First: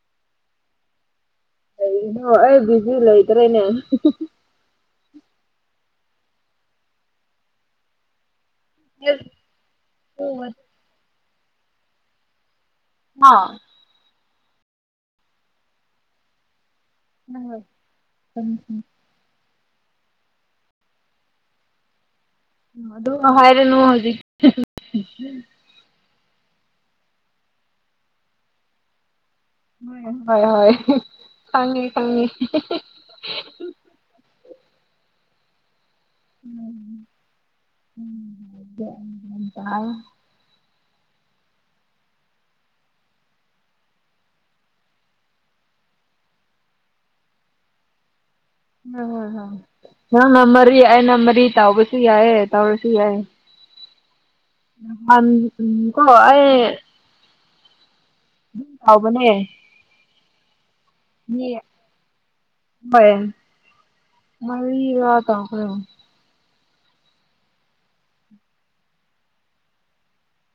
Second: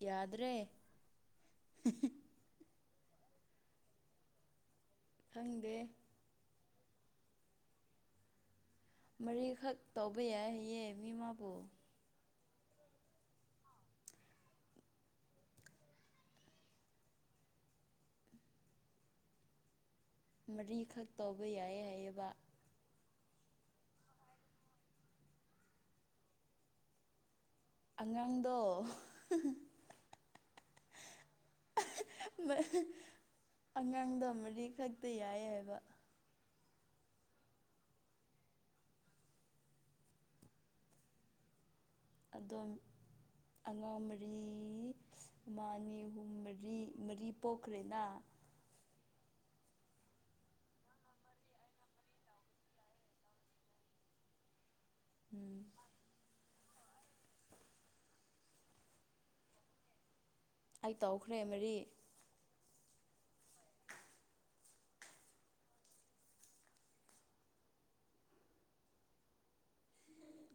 ꯌꯥꯗ꯭ꯔꯦ ꯀꯩꯒꯤꯅꯣ ꯑꯩꯒꯤꯗꯤ ꯂꯩꯇ꯭ꯔꯦꯅꯦ ꯈꯪꯗꯦ ꯃꯔꯤꯈꯛ ꯇꯧꯕ ꯌꯥꯏꯌꯦ ꯃꯤꯃꯕꯨ ꯍꯥ ꯅꯪꯅ ꯎꯝꯝ ꯃꯔꯤꯈꯛ ꯇꯧꯕ ꯌꯥꯏꯌꯦ ꯍꯥꯏꯏꯑꯦꯕ ꯑꯗꯨꯝ ꯍꯥꯏꯔꯅꯨ ꯍꯧꯖꯤꯛ ꯑꯉꯥꯡꯗꯣ ꯍ ꯍꯣꯏ ꯍꯣꯏ ꯈꯪꯉꯦ ꯈꯪꯉꯦ ꯑꯗꯣ ꯃꯔꯤ ꯈꯛꯇ ꯌꯥꯏ ꯍꯥꯏꯕ ꯎꯝꯝ [unintelligible] ꯑꯗꯣ ꯑꯉꯥꯡ ꯃꯔꯤ ꯃꯥ ꯑꯅꯤ ꯑꯍꯨꯝ ꯃꯔꯤ ꯃꯔꯤ ꯄꯣꯛꯈ꯭ꯔꯦꯅ ꯍꯣꯏ ꯍꯣꯏ ꯅꯪꯅ ꯃꯔꯤ ꯑꯩꯅ ꯃꯔꯤ ꯇꯥꯎꯕꯁꯨ ꯌꯥꯏꯑ ꯇꯥꯎꯔꯁꯨ ꯌꯥꯏ ꯎꯝ ꯀꯣ ꯑꯩ ꯑꯗꯨ ꯍꯥꯎꯕꯅꯦ ꯑꯩ ꯇꯧꯈ꯭ꯔꯦ ꯃꯔꯤ ꯍꯣꯏ ꯃꯔꯤ ꯇꯧꯈ꯭ꯔꯦ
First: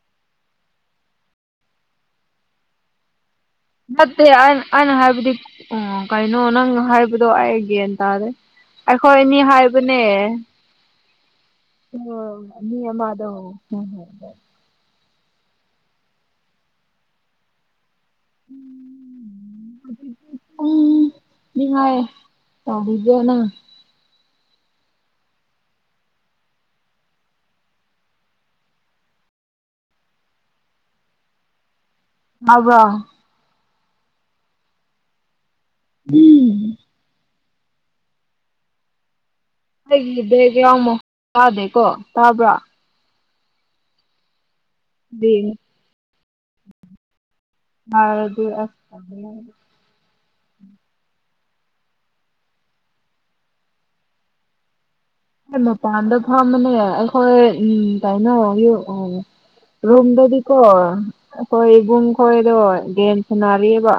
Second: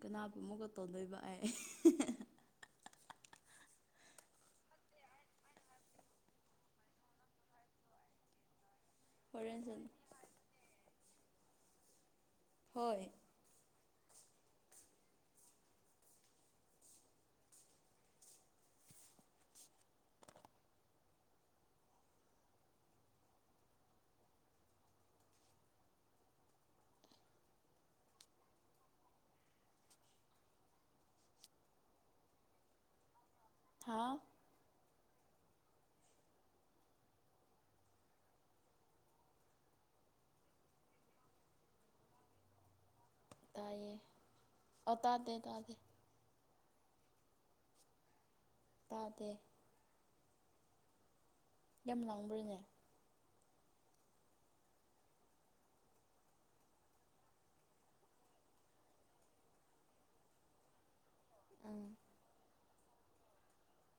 ꯀꯅꯥꯕꯨ ꯃꯨꯛꯀ ꯇꯣꯟꯗꯣꯏꯕ ꯑꯩ ꯅꯠꯇꯦ ꯑꯩꯅ ꯍꯥꯏꯕꯗꯤ ꯑꯣ ꯀꯩꯅꯣ ꯅꯪ ꯍꯥꯏꯕꯗꯣ ꯑꯩ ꯒ꯭ꯌꯥꯟ ꯇꯥꯗꯦ ꯑꯈꯣꯏ ꯑꯅꯤ ꯍꯣꯔꯦꯟ ꯁꯟ ꯍꯥꯏꯕꯅꯦ ꯑꯥ ꯃꯤ ꯍꯣꯏ ꯑꯃꯗꯣ [unintelligible] ꯎꯝ ꯎꯝ [unintelligible] ꯇꯧꯕꯤꯕ꯭ꯔꯥ ꯅꯪ ꯍꯥꯎꯕ꯭ꯔꯣ ꯍꯥꯎ ꯎꯝ ꯑꯩꯒꯤ ꯕꯦꯛꯒ꯭ꯔꯥꯎ ꯃ ꯇꯥꯗꯦꯀꯣ ꯇꯥꯕ꯭ꯔꯥ ꯇꯥꯏꯌꯦ ꯑ ꯇꯥꯗꯦ ꯇꯥꯗꯦ ꯍꯔꯗꯤ ꯑꯁ ꯇꯥꯗꯦ ꯌꯥꯝ ꯂꯥꯡꯕ꯭ꯔꯅꯦ ꯄꯥꯟꯗ ꯐꯥꯝꯕꯅꯦ ꯑꯈꯣꯏ ꯎꯝ ꯀꯩꯅꯣ ꯚꯤꯎ ꯔꯨꯝꯗꯗꯤꯀꯣ ꯑꯈꯣꯏ ꯎꯝ ꯏꯕꯨꯡ ꯈꯣꯏꯗꯣ ꯒꯦꯝ ꯁꯅꯥꯔꯤꯑꯕ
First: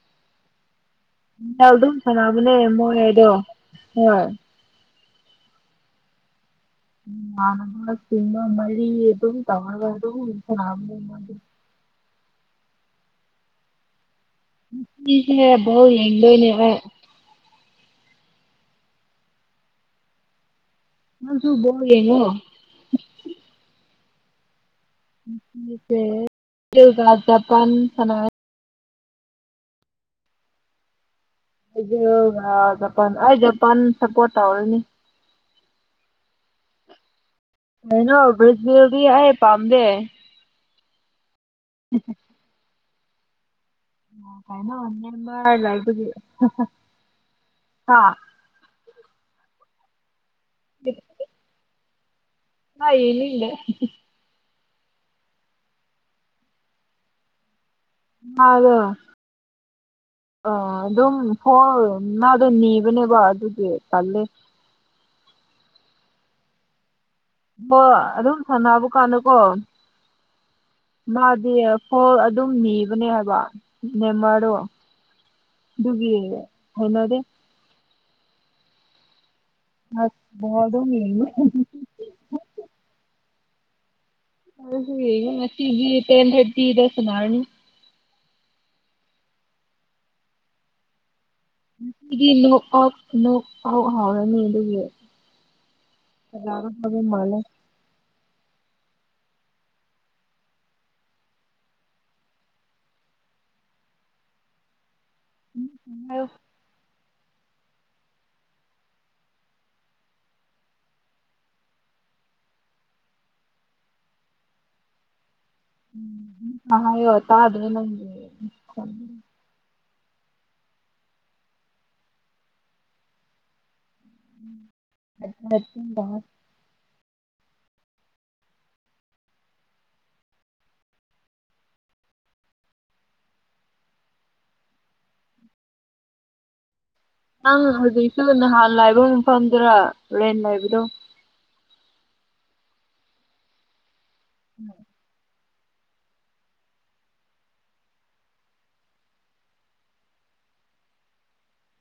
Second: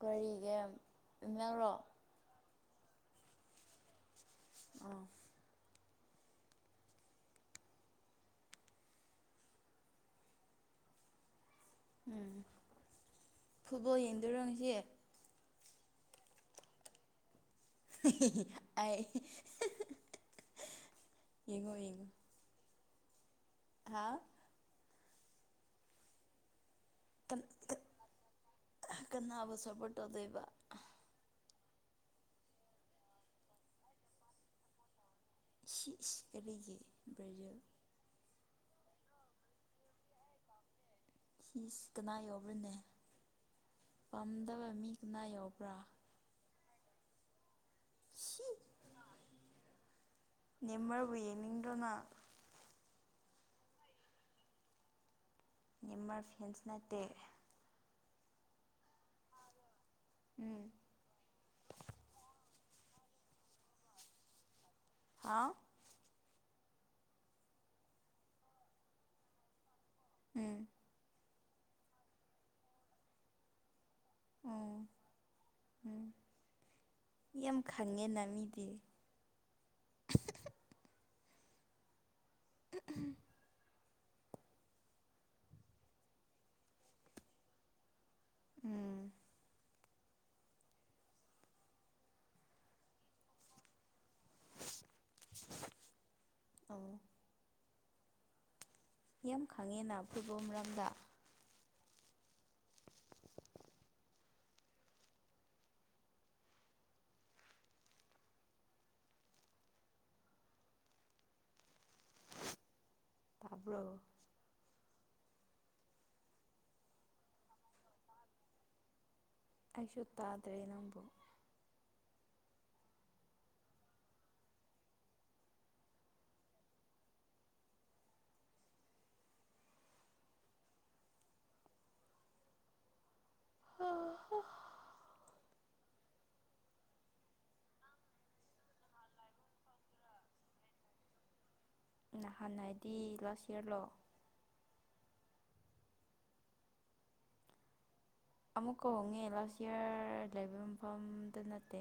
ꯀꯔꯤꯒꯤ ꯏꯃꯦꯜꯔꯣ ꯑꯗꯨꯝ ꯁꯥꯟꯅꯕꯅꯦ ꯃꯣꯏ ꯍꯥꯏꯗꯣ ꯍꯣꯏ ꯑꯥ [unintelligible] ꯃꯔꯤ ꯇꯧꯔ ꯑꯗꯨꯝ ꯁꯥꯟꯅꯕꯅꯦ ꯎꯝ ꯐꯨꯠꯕꯣꯜ ꯌꯦꯡ ꯉꯁꯤꯁꯦ ꯕꯣꯜ ꯌꯦꯡꯗꯣꯏꯅꯦ ꯍꯣꯏ ꯑꯩ ꯅꯪꯁꯨ ꯕꯣꯜ ꯌꯦꯡꯉꯣ ꯍꯥꯎ ꯉꯁꯤꯁꯦ ꯖꯤꯜꯒ ꯀꯟ ꯖꯄꯥꯟ ꯀꯟ ꯁꯅꯥ ꯀꯅꯥꯕꯨ ꯁꯞꯄꯣꯔꯠ ꯇꯧꯗꯣꯏꯕ ꯕꯔꯖꯤꯜꯒ ꯖꯄꯥꯟ ꯑꯩ ꯖꯄꯥꯟ ꯁꯄꯣꯔꯠ ꯇꯧꯔꯅꯤ ꯁꯤꯁ ꯀꯔꯤꯒꯤ ꯕ꯭ꯔꯖꯤꯜ ꯀꯩꯅꯣ ꯕ꯭ꯔꯖꯤꯜꯗꯤ ꯑꯩ ꯄꯥꯝꯗꯦ ꯁꯤꯁ ꯀꯅꯥ ꯌꯥꯎꯕ꯭ꯔꯅꯦ ꯀꯩꯅꯣ ꯀꯅꯥ ꯅꯦꯃꯔ ꯌꯧꯕ꯭ꯔꯥ ꯂꯩꯕꯒꯤ ꯍꯥ ꯁꯤ ꯅꯦꯃꯔꯕꯨ ꯌꯦꯡꯅꯤꯡꯗ꯭ꯔꯣ ꯅꯪ ꯑꯩ ꯌꯦꯡꯅꯤꯡꯗꯦ ꯅꯦꯝꯃꯔ ꯐꯦꯟꯁ ꯅꯠꯇꯦ ꯃꯥꯗꯣ ꯎꯝ ꯑꯥ ꯑꯗꯨꯝ ꯍꯣꯜ ꯃꯥꯗꯣ ꯅꯤ ꯕꯅꯦꯕ ꯗꯨꯒꯤ ꯇꯜꯂꯦ ꯍꯥ ꯕꯣꯜ ꯑꯗꯨꯝ ꯁꯥꯟꯅꯕ ꯀꯥꯟꯗꯀꯣ ꯎꯝ ꯃꯥꯗꯤ ꯐꯣꯜ ꯑꯗꯨꯝ ꯅꯤꯕꯅꯦ ꯍꯥꯏꯕ ꯅꯦꯃꯔꯗꯣ ꯎꯝ ꯗꯨꯒꯤ ꯍꯩꯅꯗꯦ ꯈꯪꯉꯦ ꯅ ꯃꯤꯗꯤ ꯑꯁ ꯕꯣꯜ ꯑꯗꯨꯝ [unintelligible] [inaudible] ꯉꯁꯤ ꯉꯁꯤꯗꯤ ꯇꯦꯟ ꯊꯔꯇꯤꯗ ꯁꯟꯅꯔꯅꯤ ꯎꯝ ꯉꯁꯤꯗꯤ ꯅꯣꯛ ꯑꯥꯎꯠ ꯅꯣꯛ ꯑꯥꯎ ꯍꯥꯎꯔꯅꯤ ꯑꯗꯨꯒꯤ ꯁꯅꯕ ꯑꯣ ꯍꯧꯕ ꯃꯥꯜꯂꯦ ꯌꯥꯝ ꯈꯪꯉꯦꯅ ꯐꯨꯠꯕꯣꯜ ꯃꯔꯝꯗ [unintelligible] ꯇꯥꯕ꯭ꯔꯣ ꯑ ꯍꯥꯏꯌꯣ ꯇꯗ꯭ꯔꯦ ꯅꯪꯒꯤ ꯃꯈꯣꯟ ꯑꯩꯁꯨ ꯇꯥꯗ꯭ꯔꯦ ꯅꯪꯕꯨ [unintelligible] ꯅꯪ ꯍꯧꯖꯤꯛꯁꯨ ꯅꯍꯥꯟ ꯂꯥꯏꯕ ꯃꯐꯝꯗꯨꯔ ꯔꯦꯟ ꯂꯩꯕꯗꯣ ꯅꯍꯥꯟ ꯍꯥꯏꯗꯤ ꯂꯥꯁ ꯏꯌꯔꯂꯣ [inaudible] ꯑꯃꯨꯛꯀ ꯍꯣꯡꯉꯦ ꯂꯥꯁ ꯏꯌꯔ ꯂꯩꯕ ꯃꯐꯝꯗꯣ ꯅꯠꯇꯦ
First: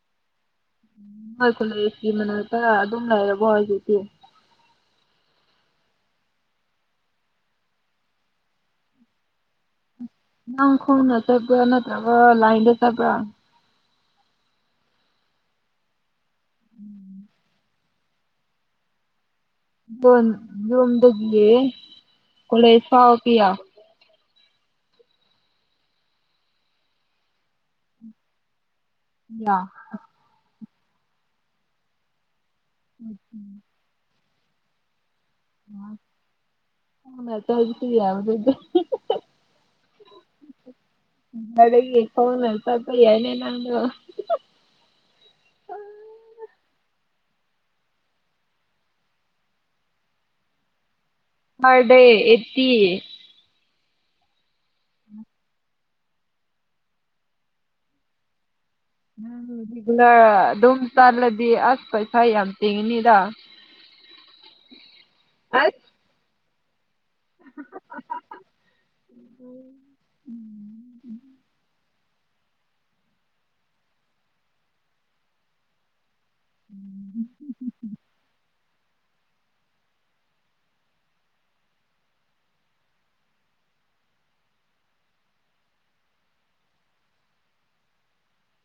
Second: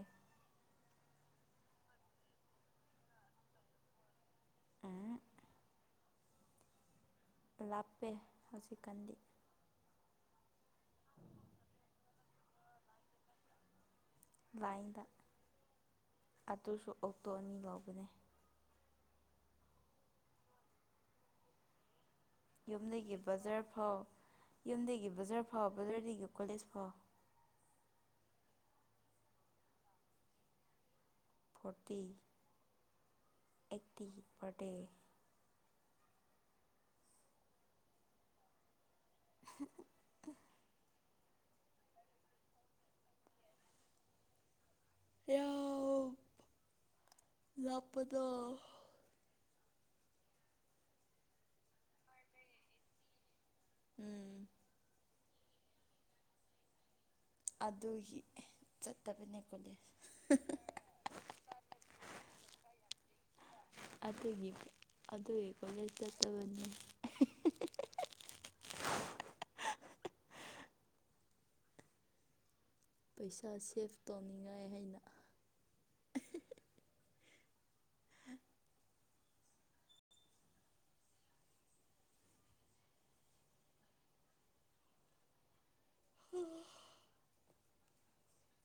ꯅꯣꯏ ꯀꯣꯂꯦꯁꯀꯤ ꯃꯅꯥꯛꯇ ꯑꯗꯨꯝ ꯂꯩꯔꯕꯣ ꯍꯧꯖꯤꯛꯇꯤ ꯎꯝ ꯂꯞꯄꯦ ꯍꯧꯖꯤꯛꯀꯥꯟꯗꯤ ꯅꯪ ꯈꯣꯡꯅ ꯆꯠꯄ꯭ꯔ ꯅꯠꯇ꯭ꯔꯒ ꯂꯥꯏꯟꯗ ꯆꯠꯄ꯭ꯔ ꯂꯥꯏꯟꯗ ꯑꯗꯨꯁꯨ ꯑꯣꯛꯇꯣ ꯑꯅꯤ ꯂꯧꯕꯅꯦ ꯕꯣꯟ ꯌꯣꯝꯗꯒꯤ ꯌꯨꯝꯗꯒꯤ ꯕꯖꯥꯔ ꯐꯥꯎ ꯌꯨꯝꯗꯒꯤ ꯕꯖꯥꯔ ꯐꯥꯎ ꯕꯖꯥꯔꯗꯒꯤ ꯀꯣꯂꯦꯖ ꯐꯥꯎ ꯌꯥ ꯍ ꯐꯣꯔꯇꯤ [inaudible] ꯕꯔꯗꯦ [unintelligible] ꯌꯥꯔꯣꯢꯗꯧꯗ [unintelligible] [inaudible] ꯑꯗꯒꯤ ꯈꯣꯡꯅ ꯆꯠꯄ ꯌꯥꯢꯅꯦ ꯅꯪꯖꯨ [unintelligible] ꯌꯥꯎ ꯂꯥꯛꯄꯗ [unintelligible] ꯑꯦꯠꯇꯤ ꯎꯝ ꯑꯗꯨꯒꯤ ꯆꯠꯇꯕꯅꯦ ꯀꯣꯂꯦꯖ ꯂ ꯑꯗꯨꯝ ꯆꯜꯂꯗꯤ ꯑꯁ ꯄꯩꯁꯥ ꯌꯥꯝ ꯇꯤꯡꯅꯤꯗ ꯑꯗꯨꯒꯤ ꯑꯗꯨꯒꯤ ꯀꯣꯂꯦꯖ ꯆꯠꯇꯕꯅꯤ ꯎꯝ ꯄꯩꯁꯥ ꯁꯦꯚ ꯇꯧꯅꯤꯡꯉꯥꯏ ꯍꯥꯏꯅ ꯎꯝ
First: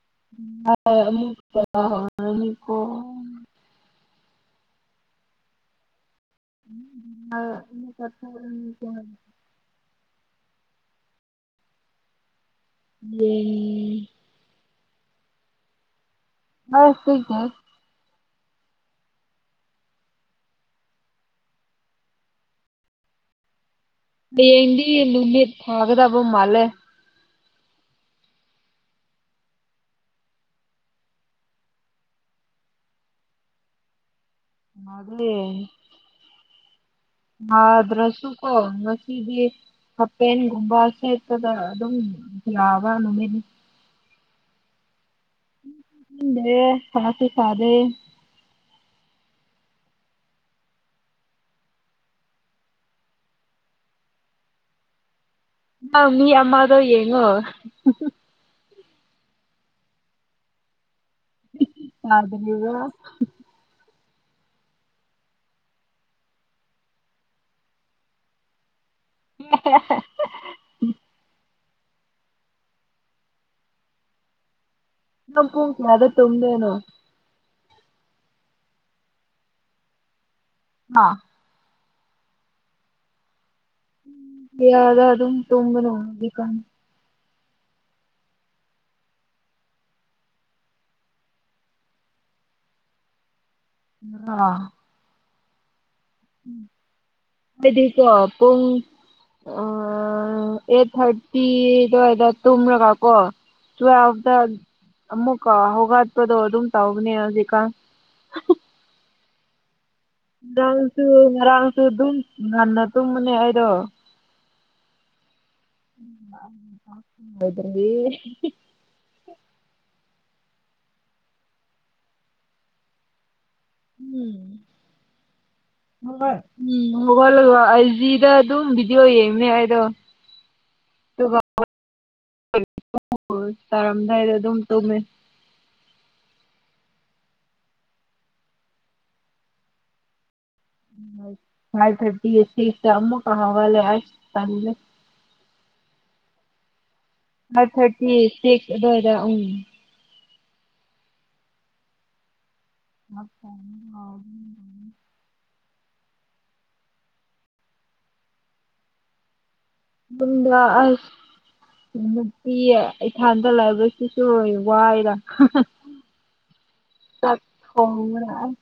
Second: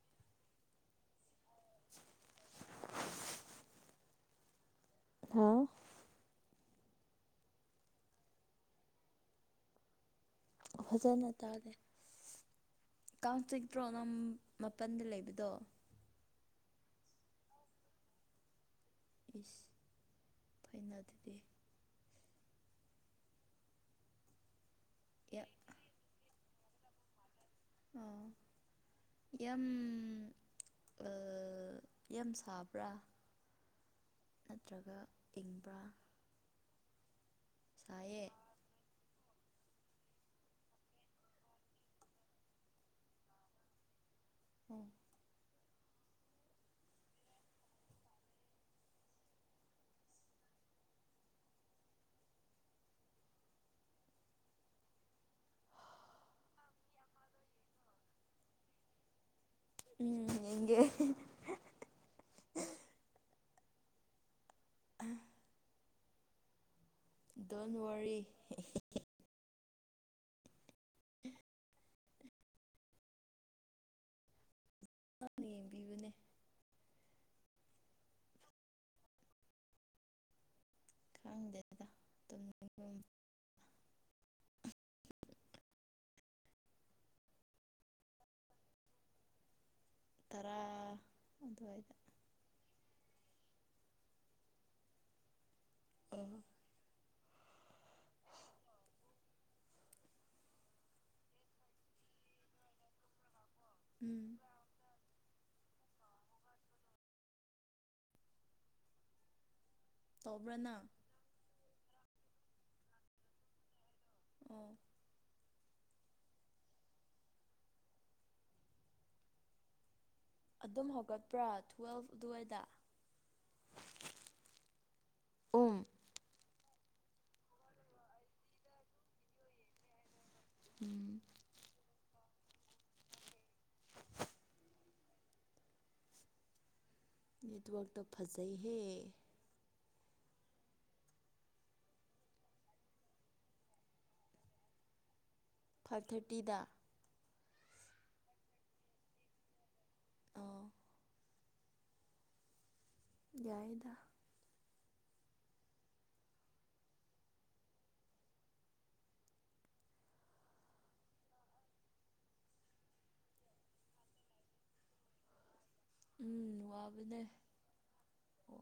ꯍꯣꯏ [unintelligible] ꯍꯥꯎ [unintelligible] ꯐꯖꯅ ꯇꯥꯗꯦ ꯀꯥꯡ ꯆꯤꯛꯇ꯭ꯔꯣ ꯅꯪ ꯍꯌꯦꯡꯗꯤ ꯃ ꯄꯥꯟꯗ ꯂꯩꯕꯗꯣ ꯑꯥ ꯆꯤꯛꯇꯦ ꯏꯁ ꯐꯥꯏꯅꯗꯨꯗꯤ ꯌꯦꯡꯗꯤ ꯅꯨꯃꯤꯠ ꯐꯥꯒꯗꯕ ꯃꯥꯜꯂꯦ ꯑꯥ [inaudible] ꯌꯥꯝ ꯑꯥ ꯌꯥꯝ ꯁꯥꯕ꯭ꯔꯥ [inaudible] ꯅꯠꯇ꯭ꯔꯒ ꯃꯥꯜꯂꯦ ꯏꯪꯕ꯭ꯔꯥ ꯁꯥꯏꯌꯦ ꯍꯥꯗ꯭ꯔꯁꯨꯨ ꯀꯣ ꯉꯁꯤꯗꯤ ꯁꯥꯕꯦꯟꯒꯨꯝꯕ ꯁꯦꯠꯇꯗ ꯑꯗꯨꯝ ꯌꯥꯕ ꯅꯨꯃꯤꯠꯅꯤ ꯎꯝ [unintelligible] ꯉꯁꯤ ꯁꯥꯗꯦ ꯑꯥ ꯃꯤ ꯑꯃꯗꯣ ꯌꯦꯡꯉꯣ ꯎꯝ ꯌꯦꯡꯒꯦ ꯁꯥꯗꯔꯤꯔ ꯗꯣꯟꯋꯥꯔꯤ [inaudible] [inaudible] ꯅꯪ ꯍꯦꯟꯅ ꯄꯨꯡ ꯀꯌꯥꯗ ꯌꯦꯡꯕꯤꯕꯅꯦ ꯇꯨꯝꯗꯣꯏꯅꯣ ꯑꯥ [inaudible] [unintelligible] ꯇꯔꯥ ꯑꯗꯨꯋꯥꯏꯗ ꯑꯥ ꯑꯣ ꯍꯥꯏꯗꯤ ꯀꯣ ꯄꯨꯡ ꯑꯥ ꯑꯩꯠ ꯊꯥꯔꯇꯤꯗꯋꯥꯏꯗ ꯇꯨꯝꯔꯒ ꯀꯣ ꯎꯝ ꯇꯨꯋꯦꯜꯇ ꯑꯃꯨꯛ ꯀꯣ ꯍꯧꯒꯠꯄꯗꯣ ꯑꯗꯨꯝ ꯇꯧꯅꯦ ꯍꯧꯖꯤꯛꯀꯥꯟ ꯇꯧꯕ꯭ꯔꯥ ꯅꯪ ꯉꯥꯡꯁꯨ ꯉꯔꯥꯡꯁꯨ ꯑꯗꯨꯝ ꯉꯟꯅ ꯇꯨꯝꯕꯅꯦ ꯑꯩꯗꯣ ꯑꯣ [unintelligible] ꯑꯗꯨꯝ ꯍꯧꯒꯠꯄ꯭ꯔꯥ ꯇꯨꯋꯦꯜꯐ ꯑꯗꯨꯋꯥꯏꯗ ꯎꯝ ꯎꯝ ꯍꯣꯏ ꯎꯝ ꯍꯧꯒꯠꯂꯒ ꯑꯥꯏꯖꯤꯗ ꯑꯗꯨꯝ ꯕꯤꯗꯤꯑꯣ ꯌꯦꯡꯕꯅꯦ ꯑꯩꯗꯣ ꯎꯝ ꯑꯗꯨꯒ ꯇꯥꯔꯝꯗꯥꯏꯗ ꯑꯗꯨꯝ ꯇꯨꯝꯃꯦ ꯅꯦꯠꯋꯥꯛꯇꯣ ꯐꯖꯩꯍꯦ ꯐꯥꯏꯚ ꯐꯤꯐꯇꯤ ꯁꯤꯛꯁꯇ ꯑꯃꯨꯛꯀ ꯍꯧꯒꯠꯂꯦ ꯑꯁ ꯇꯜꯂꯦ ꯐꯥꯏꯐ ꯊ꯭ꯔꯇꯤꯗ ꯐꯥꯢꯚ ꯊꯔꯇꯤ ꯁꯤꯛꯁ ꯑꯗꯨꯋꯥꯢꯗ ꯎꯝ ꯑꯣ ꯌꯥꯏꯗ [unintelligible] ꯗꯨꯝꯗ ꯑꯩ ꯅꯨꯄꯤ ꯑꯩꯊꯟꯗ ꯂꯩꯕꯒꯤꯁꯨ ꯋꯥꯏꯌꯦꯗ ꯍꯥꯍꯥ ꯎꯝ ꯋꯥꯕꯅꯦ ꯆꯥꯛ ꯊꯣꯡꯕ ꯑꯏ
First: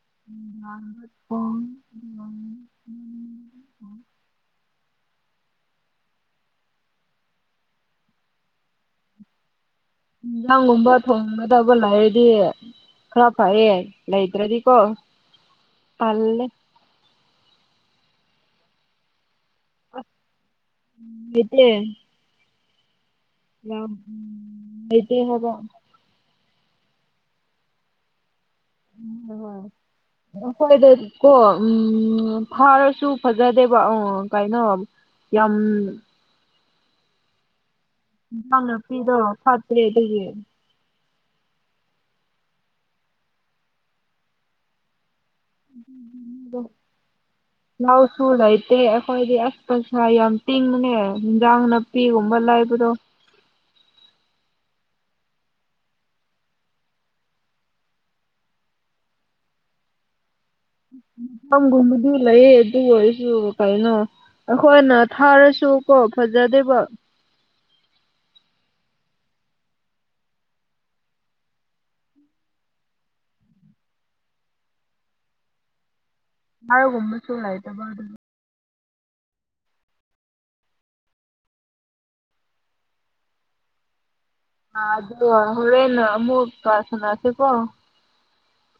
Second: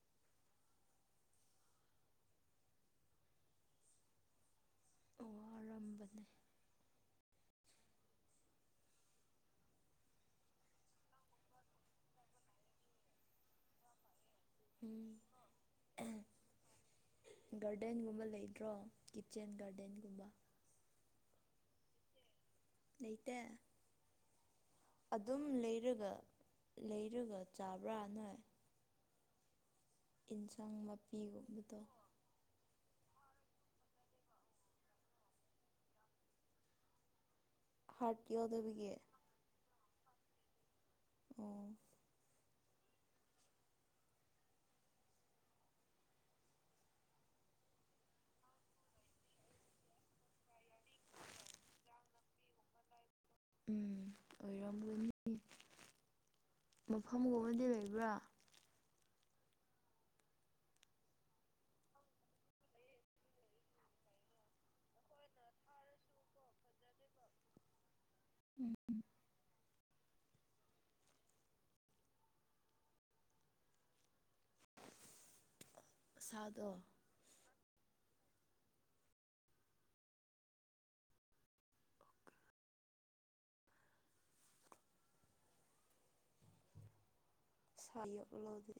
[unintelligible] ꯋꯥꯔꯝꯕꯅꯦ ꯍꯤꯡꯖꯥꯡꯒꯨꯝꯕ ꯊꯣꯡꯒꯗꯕ ꯂꯩꯔꯗꯤ ꯈꯔ ꯐꯌꯦ ꯂꯩ ꯇ꯭ꯔꯗꯤꯀꯣ ꯎꯝ ꯇꯜꯂꯦ ꯒꯥꯔꯗꯦꯟꯒꯨꯝꯕ ꯂꯩꯇ꯭ꯔꯣ ꯀꯤꯠꯆꯦꯟ ꯑꯁ ꯒꯥꯔꯗꯦꯟꯒꯨꯝꯕ ꯂꯩꯇꯦ ꯂꯩꯇꯦ ꯂꯝ ꯂꯩꯇꯦ ꯑꯗꯨꯝ ꯍꯥꯏꯕ ꯂꯩꯔꯒ ꯂꯩꯔꯒ ꯆꯥꯕ꯭ꯔꯥ ꯅꯣꯏ ꯏꯟꯁꯥꯡ ꯎꯈꯣꯏꯗ ꯀꯣ ꯅꯥꯄꯤꯒꯨꯝꯕꯗꯣ ꯎꯝ ꯐꯥꯔꯁꯨ ꯐꯖꯗꯦꯕ ꯑꯣ ꯀꯩꯅꯣ ꯌꯥꯝ ꯍꯥꯔꯠ ꯌꯥꯎꯗꯕꯒꯤ ꯅꯪꯅꯄꯤꯗꯣ ꯐꯠꯇ꯭ꯔꯦ ꯑꯗꯨꯒꯤ ꯑꯣ ꯑꯗꯨꯒꯤ ꯃꯤꯗꯣ ꯂꯧꯁꯨ ꯂꯩꯇꯦ ꯑꯩꯈꯣꯏꯗꯤ ꯑꯁ ꯑꯁ ꯌꯥꯝ ꯇꯤꯡꯕꯅꯦ ꯏꯟꯖꯥꯡ ꯅꯥꯄꯤꯒꯨꯝ ꯕ ꯂꯩꯕꯗꯣ ꯎꯝ ꯑꯣꯏꯔꯝꯒꯅꯤ ꯃꯐꯝꯒꯨꯝꯕꯗꯤ ꯂꯩꯕ꯭ꯔꯥ ꯐꯝꯒꯨꯝꯕꯗꯤ ꯂꯩꯌꯦ ꯑꯗꯨ ꯑꯣꯏꯔꯁꯨ ꯀꯩꯅꯣ ꯑꯩꯈꯣꯏꯅ ꯊꯥꯔꯁꯨ ꯀꯣ ꯐꯖꯗꯦꯕ ꯎꯝ ꯎꯝ ꯁꯥꯗꯣ ꯍꯥꯔꯒꯨꯝꯕꯁꯨ ꯂꯩꯇꯕ ꯑꯗꯨ ꯑꯥ ꯑꯗꯨ ꯍꯣꯔꯦꯟ ꯑꯃꯃꯨꯛꯀꯥ ꯁꯥꯟꯅꯁꯦꯀꯣ ꯁꯌꯦꯛꯂꯣꯗꯤ